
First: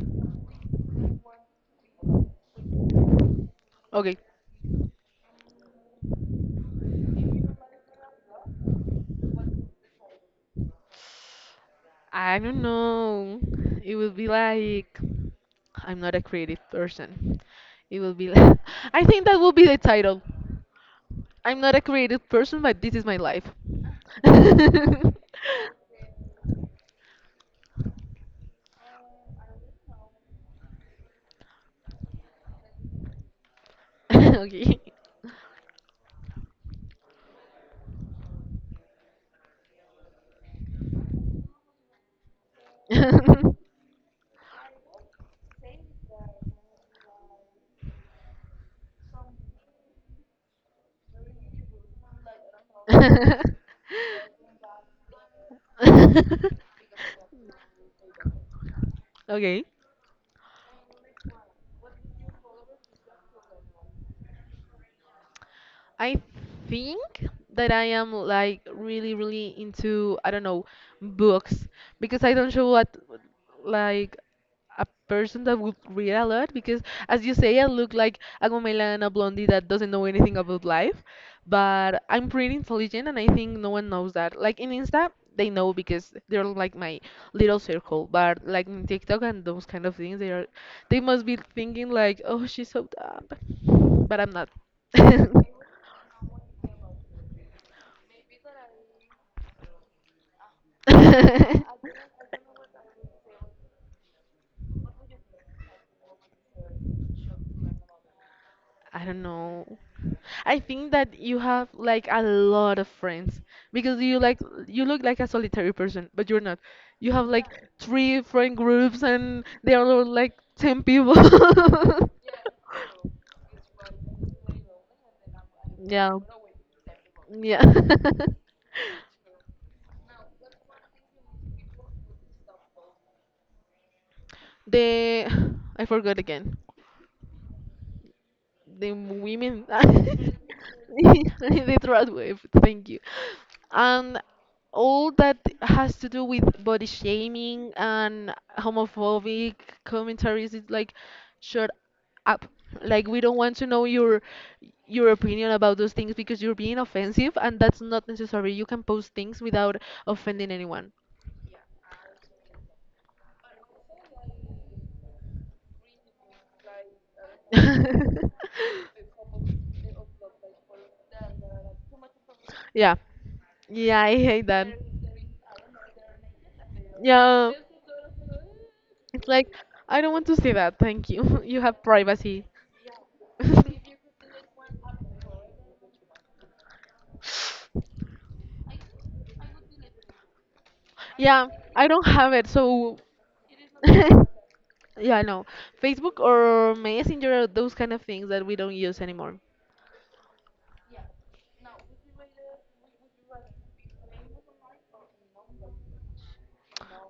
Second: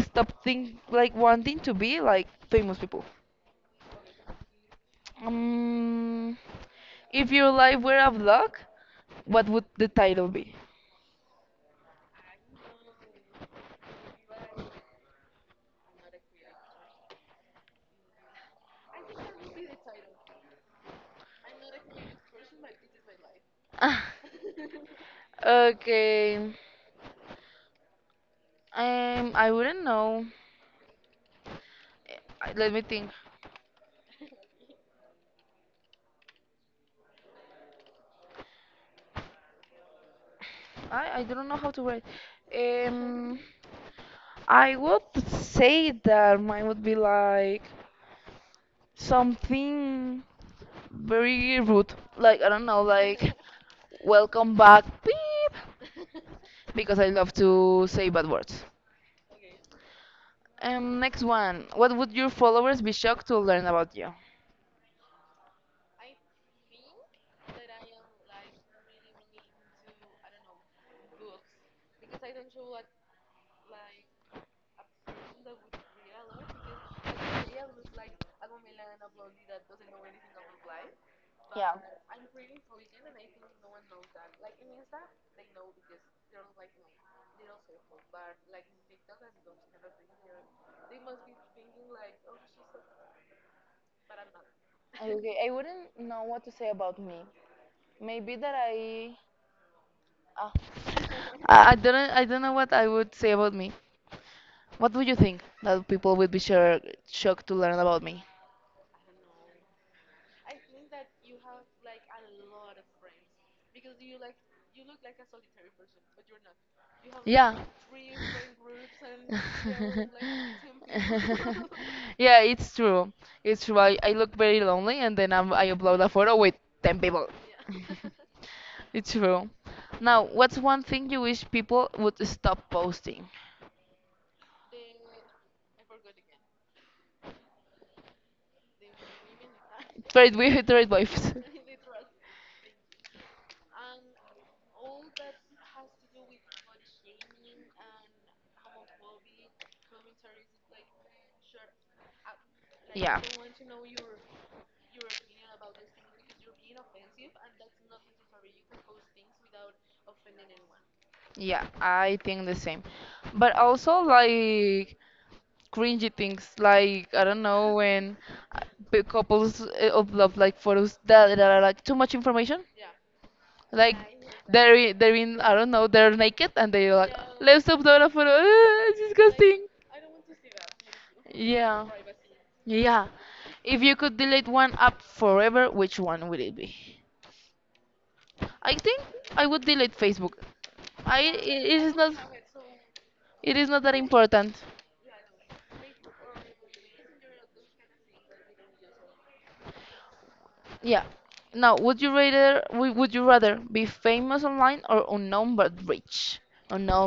Speaker 1: stop think like wanting to be like famous people.
Speaker 2: Okay.
Speaker 1: Um, if your life were a vlog, what would the title be?
Speaker 2: I don't know. It will be like I'm not a creative person. It will be like I think that will be the title. I'm not a creative person, but this is my life.
Speaker 1: Ah, okay. Um, I wouldn't know. Eh, I- Let me think.
Speaker 2: Okay.
Speaker 1: I, I don't know how to write. Um, I would say that mine would be like something very rude. Like, I don't know, like, welcome back, beep, because I love to say bad words.
Speaker 2: Okay.
Speaker 1: Um, next one. What would your followers be shocked to learn about you?
Speaker 2: I think that I am like really, really into, I don't know, books because I don't show what like a person that would read a lot because as you say, I look like a Gomela and a blondie that doesn't know anything about life, but I'm pretty intelligent and I think no one knows that. Like in Insta, they know because they're like my little circle, but like in TikTok and those kind of things, they are they must be thinking like, oh, she's so dumb, but I'm not.
Speaker 1: Okay, I wouldn't know what to say about me. Maybe that I. ah, I I don't. Know- I don't know what I would say about me. What would you think that people would be sure, shocked to learn about me?
Speaker 2: I don't know. I think that you have like a lot of friends because you like you look like a solitary person, but you're not. You have like
Speaker 1: Yeah.
Speaker 2: three friend groups and they are all like ten people.
Speaker 1: yeah, it's true. It's true. I, I look very lonely, and then I'm, I upload a
Speaker 2: Yeah.
Speaker 1: photo with ten people.
Speaker 2: Yeah.
Speaker 1: It's true. Now, what's one thing you wish people would stop posting?
Speaker 2: They I forgot again the women
Speaker 1: Trade with trade wives.
Speaker 2: the third wave, thank you, and all that has to do with body shaming and homophobic commentaries is like shut up, like we
Speaker 1: Yeah.
Speaker 2: don't want to know your your opinion about those things because you're being offensive and that's not necessary, you can post things without offending anyone.
Speaker 1: Yeah, I think the same. But also like cringy things, like I don't know when uh, p- couples uh, upload like photos that, that are like too much information.
Speaker 2: Yeah.
Speaker 1: Like
Speaker 2: Yeah, I hate that.
Speaker 1: they're i- they're in I don't know they're naked and they're like
Speaker 2: Yeah.
Speaker 1: let's upload a photo. it's like
Speaker 2: It's like
Speaker 1: disgusting.
Speaker 2: I don't want to see that. Thank you. You have
Speaker 1: Yeah.
Speaker 2: privacy.
Speaker 1: Yeah. If you could delete one app forever, which one would it be? I think I would delete Facebook. I it
Speaker 2: Yeah,
Speaker 1: it
Speaker 2: I
Speaker 1: is
Speaker 2: don't
Speaker 1: not
Speaker 2: have it. So
Speaker 1: it is not that important.
Speaker 2: yeah, no. Facebook or Messenger, those kind of things that we don't use anymore.
Speaker 1: Yeah. Now, would you rather w- would you rather be famous online or unknown but rich?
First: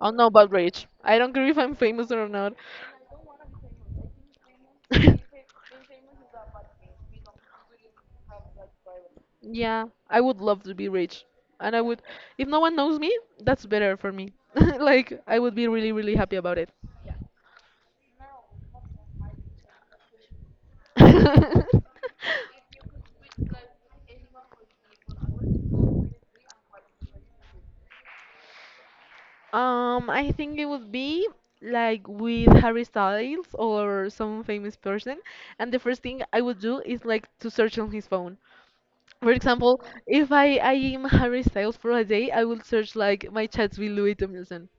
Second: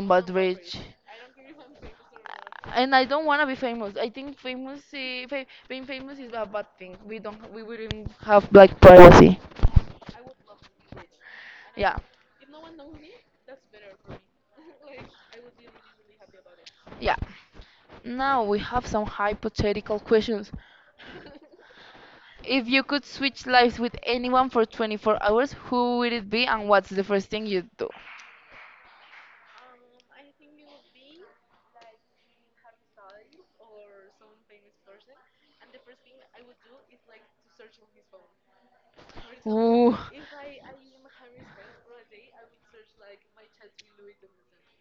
Speaker 2: I don't know
Speaker 1: but
Speaker 2: about
Speaker 1: rich.
Speaker 2: rich. I don't care if I'm famous or not.
Speaker 1: And I don't want to be famous. I think famous i- fa- being famous is a bad thing. We don't we wouldn't have like privacy.
Speaker 2: Yeah, I would love to be rich. And I
Speaker 1: Yeah.
Speaker 2: would, if no one knows me, that's better for me. Like, I would be really, really happy about it.
Speaker 1: Yeah. Now we have some hypothetical questions. If you could switch lives with anyone for twenty-four hours, who would it be and what's the first thing you'd do?
Speaker 2: Um, I think it would be like with Harry Styles or some famous person, and the first thing I would do is like to search on his phone. For example,
Speaker 1: Ooh.
Speaker 2: if I, I am Harry Styles for a day, I will search like my chats with Louis Tomlinson,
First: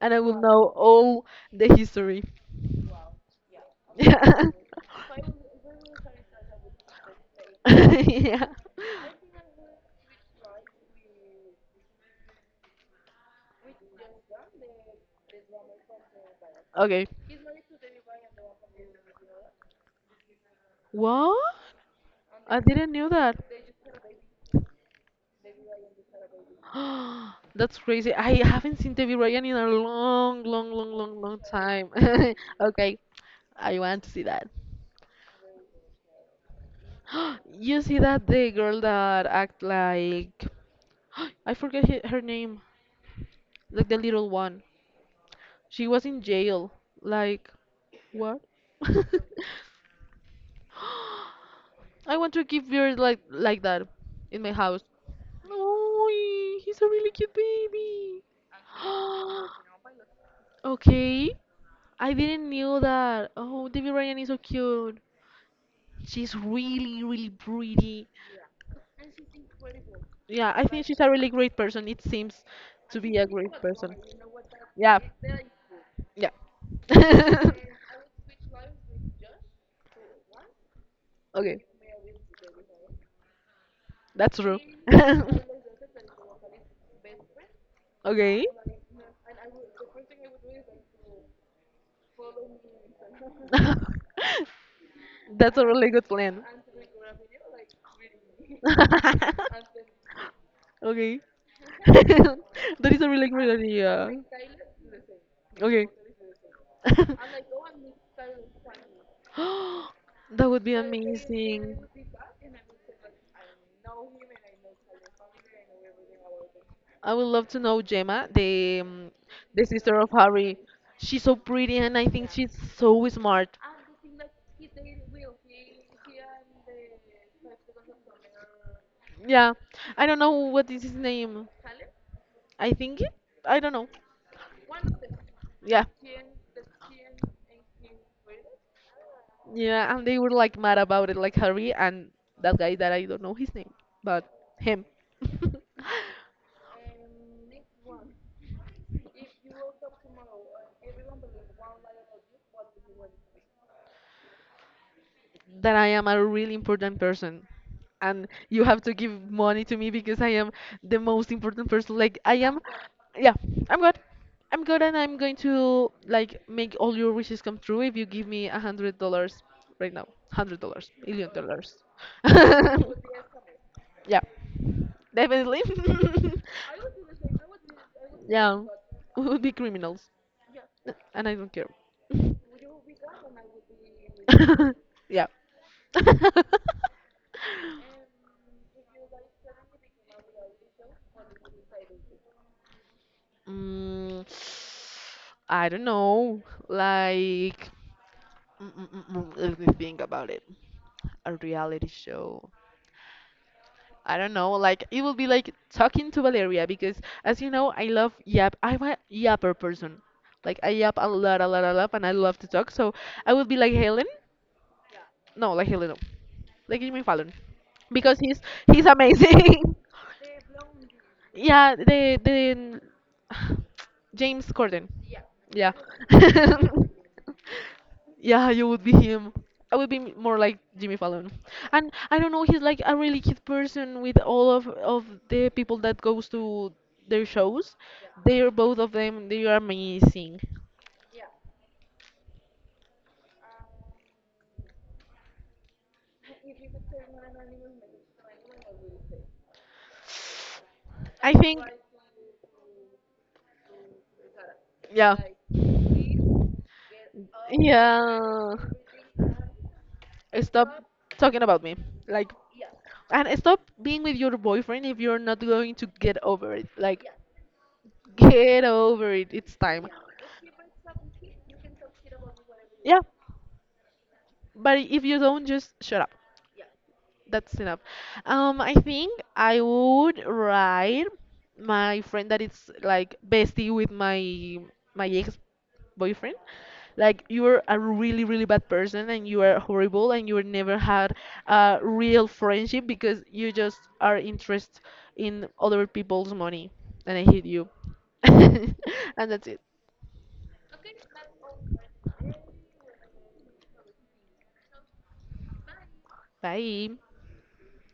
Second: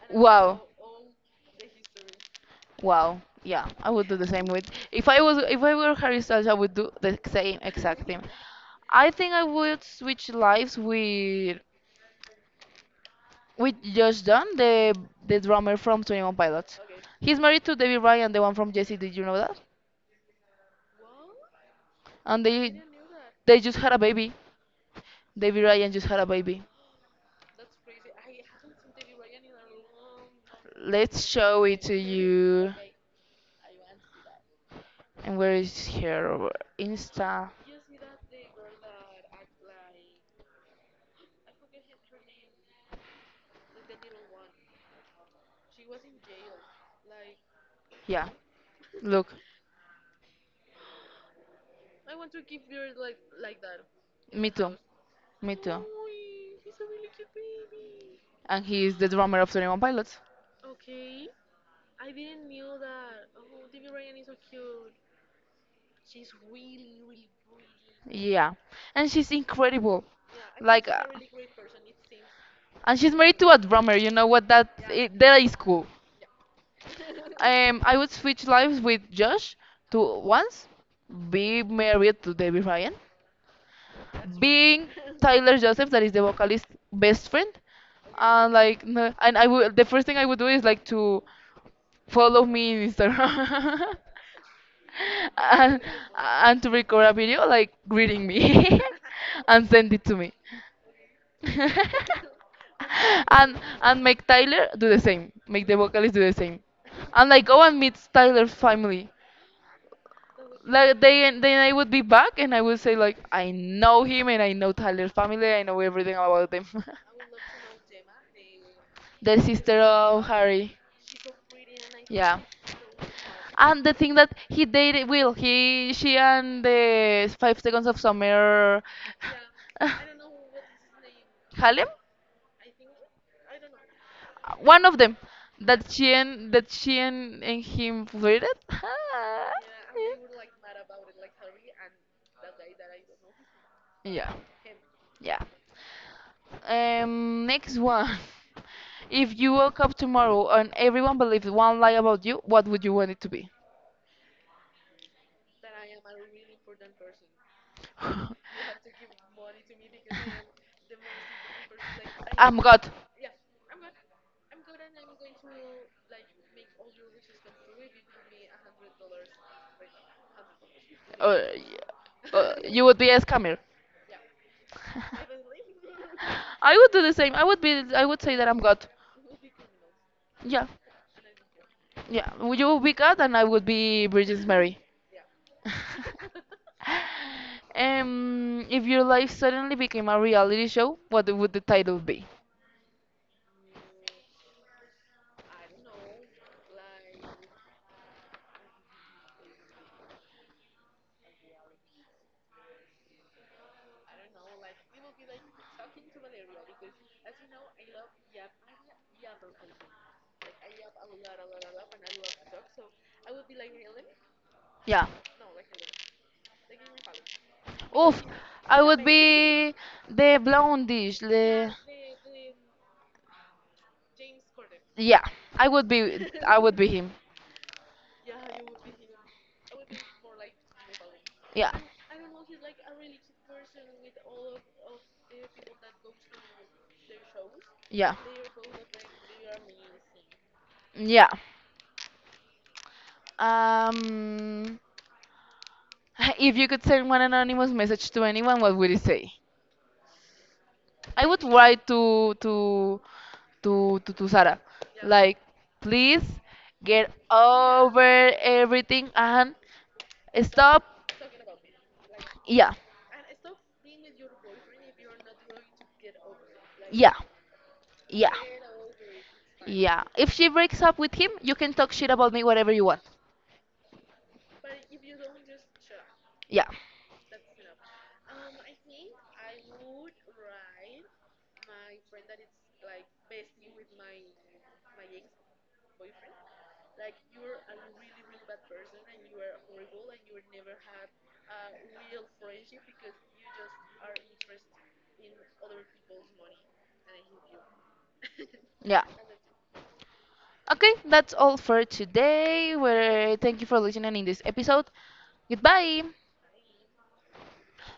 Speaker 2: and I will
Speaker 1: Wow.
Speaker 2: know all the history.
Speaker 1: Wow. Yeah, I would do the same with if I was if I were Harry Styles, I would do the same exact thing.
Speaker 2: Yeah.
Speaker 1: I think I would switch lives with with Josh Dunn, the
Speaker 2: Yeah.
Speaker 1: the drummer from Twenty One Pilots.
Speaker 2: Okay.
Speaker 1: He's married to Debbie Ryan, the one from Jesse. Did you know that?
Speaker 2: What?
Speaker 1: And
Speaker 2: I
Speaker 1: they
Speaker 2: didn't knew that.
Speaker 1: they just had a baby. David Ryan just had a baby.
Speaker 2: That's crazy. I haven't seen Debbie Ryan in a long, long, long, long,
Speaker 1: Let's
Speaker 2: long
Speaker 1: show it
Speaker 2: time.
Speaker 1: to you.
Speaker 2: Okay, I want to see that.
Speaker 1: And where is her Insta?
Speaker 2: You see that the girl that act like I forget he- her name, like the little one. She was in jail. Like
Speaker 1: Yeah,
Speaker 2: what?
Speaker 1: look,
Speaker 2: I want to keep yours like like that in
Speaker 1: me
Speaker 2: my
Speaker 1: too,
Speaker 2: house.
Speaker 1: me too.
Speaker 2: Oh, he's a really cute baby.
Speaker 1: And he is the drummer of twenty-one Pilots.
Speaker 2: Okay, I didn't knew that. Oh, Debbie Ryan is so cute. She's really, really pretty.
Speaker 1: Yeah, and she's incredible.
Speaker 2: Yeah, I think
Speaker 1: Like,
Speaker 2: she's
Speaker 1: uh,
Speaker 2: a really great person. It seems
Speaker 1: and
Speaker 2: to
Speaker 1: she's
Speaker 2: be a
Speaker 1: married to
Speaker 2: great
Speaker 1: a drummer.
Speaker 2: person.
Speaker 1: You know what? That
Speaker 2: Yeah,
Speaker 1: it, that is cool.
Speaker 2: yeah.
Speaker 1: Um, I would switch lives with Josh to once be
Speaker 2: Okay,
Speaker 1: married to David Ryan
Speaker 2: that's true.
Speaker 1: being Tyler Joseph, that is the vocalist best friend,
Speaker 2: Okay.
Speaker 1: and like, no- and I would the first thing I would do is like to follow me in Instagram
Speaker 2: That's a
Speaker 1: and
Speaker 2: really good plan.
Speaker 1: and to record a video like greeting me and send it to me.
Speaker 2: Okay. That is a really good
Speaker 1: and and
Speaker 2: idea.
Speaker 1: make Tyler do the same. Make the
Speaker 2: Okay.
Speaker 1: vocalist do the same. And like go and meet Tyler's family.
Speaker 2: That would be
Speaker 1: Like they then I
Speaker 2: amazing.
Speaker 1: would be back and I would say like I know him and I know Tyler's family. I know everything about them.
Speaker 2: I would love to know Gemma, the um,
Speaker 1: the
Speaker 2: the
Speaker 1: sister
Speaker 2: sister of
Speaker 1: of
Speaker 2: Harry.
Speaker 1: Harry.
Speaker 2: She's so pretty, and I think
Speaker 1: Yeah,
Speaker 2: she's so smart.
Speaker 1: and the thing that he dated Will, he, she, and the Five Seconds of Summer,
Speaker 2: Yeah, I don't know what is his name.
Speaker 1: Halem,
Speaker 2: I think it. I don't know.
Speaker 1: one of them
Speaker 2: Yeah,
Speaker 1: that she and that she and, and him flirted.
Speaker 2: yeah, and they were like mad about it, like Harry and that guy that I don't know his name, but
Speaker 1: Yeah,
Speaker 2: him.
Speaker 1: yeah. Um, next one. If you woke up tomorrow and everyone believed one lie about you, what would you want it to be?
Speaker 2: That I am a really important person and you have to give money to me because I am the most important person. Like I
Speaker 1: I'm
Speaker 2: am
Speaker 1: God.
Speaker 2: yeah, I'm good. I'm good and I'm going to like make all your wishes come true if you give me a hundred dollars right now. Hundred dollars, million
Speaker 1: Uh,
Speaker 2: dollars.
Speaker 1: uh, you would be a scammer.
Speaker 2: Yeah.
Speaker 1: I
Speaker 2: Definitely.
Speaker 1: would do the same. I would be. I would say that I'm
Speaker 2: Yeah.
Speaker 1: God.
Speaker 2: We would be criminals.
Speaker 1: Yeah,
Speaker 2: And I don't care.
Speaker 1: yeah. Would You would be God, and I would be Virgin Mary.
Speaker 2: Yeah.
Speaker 1: um, if your life suddenly became a reality show, what would the title be?
Speaker 2: Mm, I don't know. Like, mm, mm, mm, mm, let me think about it. A reality show. I don't know. Like, it will be like talking to Valeria because, as you know, I love yap. I'm a yapper person. Like, I yap a lot, a lot, a lot, and I love to talk. So I will be like Helen.
Speaker 1: Yeah.
Speaker 2: No, like a like Jimmy Fallon. Because
Speaker 1: Oof.
Speaker 2: he's
Speaker 1: I
Speaker 2: he's
Speaker 1: would
Speaker 2: amazing.
Speaker 1: be the blondish. The
Speaker 2: Yeah, the the James Corden.
Speaker 1: Yeah, I
Speaker 2: Yeah.
Speaker 1: would be I would be him.
Speaker 2: Yeah, you would be him. I would be m- more like Jimmy Fallon.
Speaker 1: Yeah.
Speaker 2: And I don't know, he's like a really cute person with all of of the people that goes to their shows.
Speaker 1: Yeah.
Speaker 2: They're both of them, they are amazing.
Speaker 1: Yeah. Um if you could send one anonymous message to anyone, what would it say? I
Speaker 2: I
Speaker 1: would
Speaker 2: think
Speaker 1: write to to to to, to Sarah.
Speaker 2: yeah.
Speaker 1: Like, please get over
Speaker 2: Yeah.
Speaker 1: everything and
Speaker 2: Stop
Speaker 1: stop.
Speaker 2: talking about me. Like,
Speaker 1: Yeah.
Speaker 2: and stop being with your boyfriend if you're not going to get over it. Like,
Speaker 1: Yeah. Yeah.
Speaker 2: get over it. It's time.
Speaker 1: Yeah. If she breaks up with him, you can talk shit about me whatever you
Speaker 2: Yeah.
Speaker 1: want.
Speaker 2: But if you don't, just shut up.
Speaker 1: Yeah.
Speaker 2: That's enough. Um, I think I would write my friend that is like bestie with my my ex boyfriend. Like you're a really really bad person and you are horrible and you never had a real friendship because you just are interested in other people's money and I hate you.
Speaker 1: Yeah.
Speaker 2: And that's it.
Speaker 1: Okay, that's all for today. We're thank you for listening in this episode. Goodbye.
Speaker 2: Bye.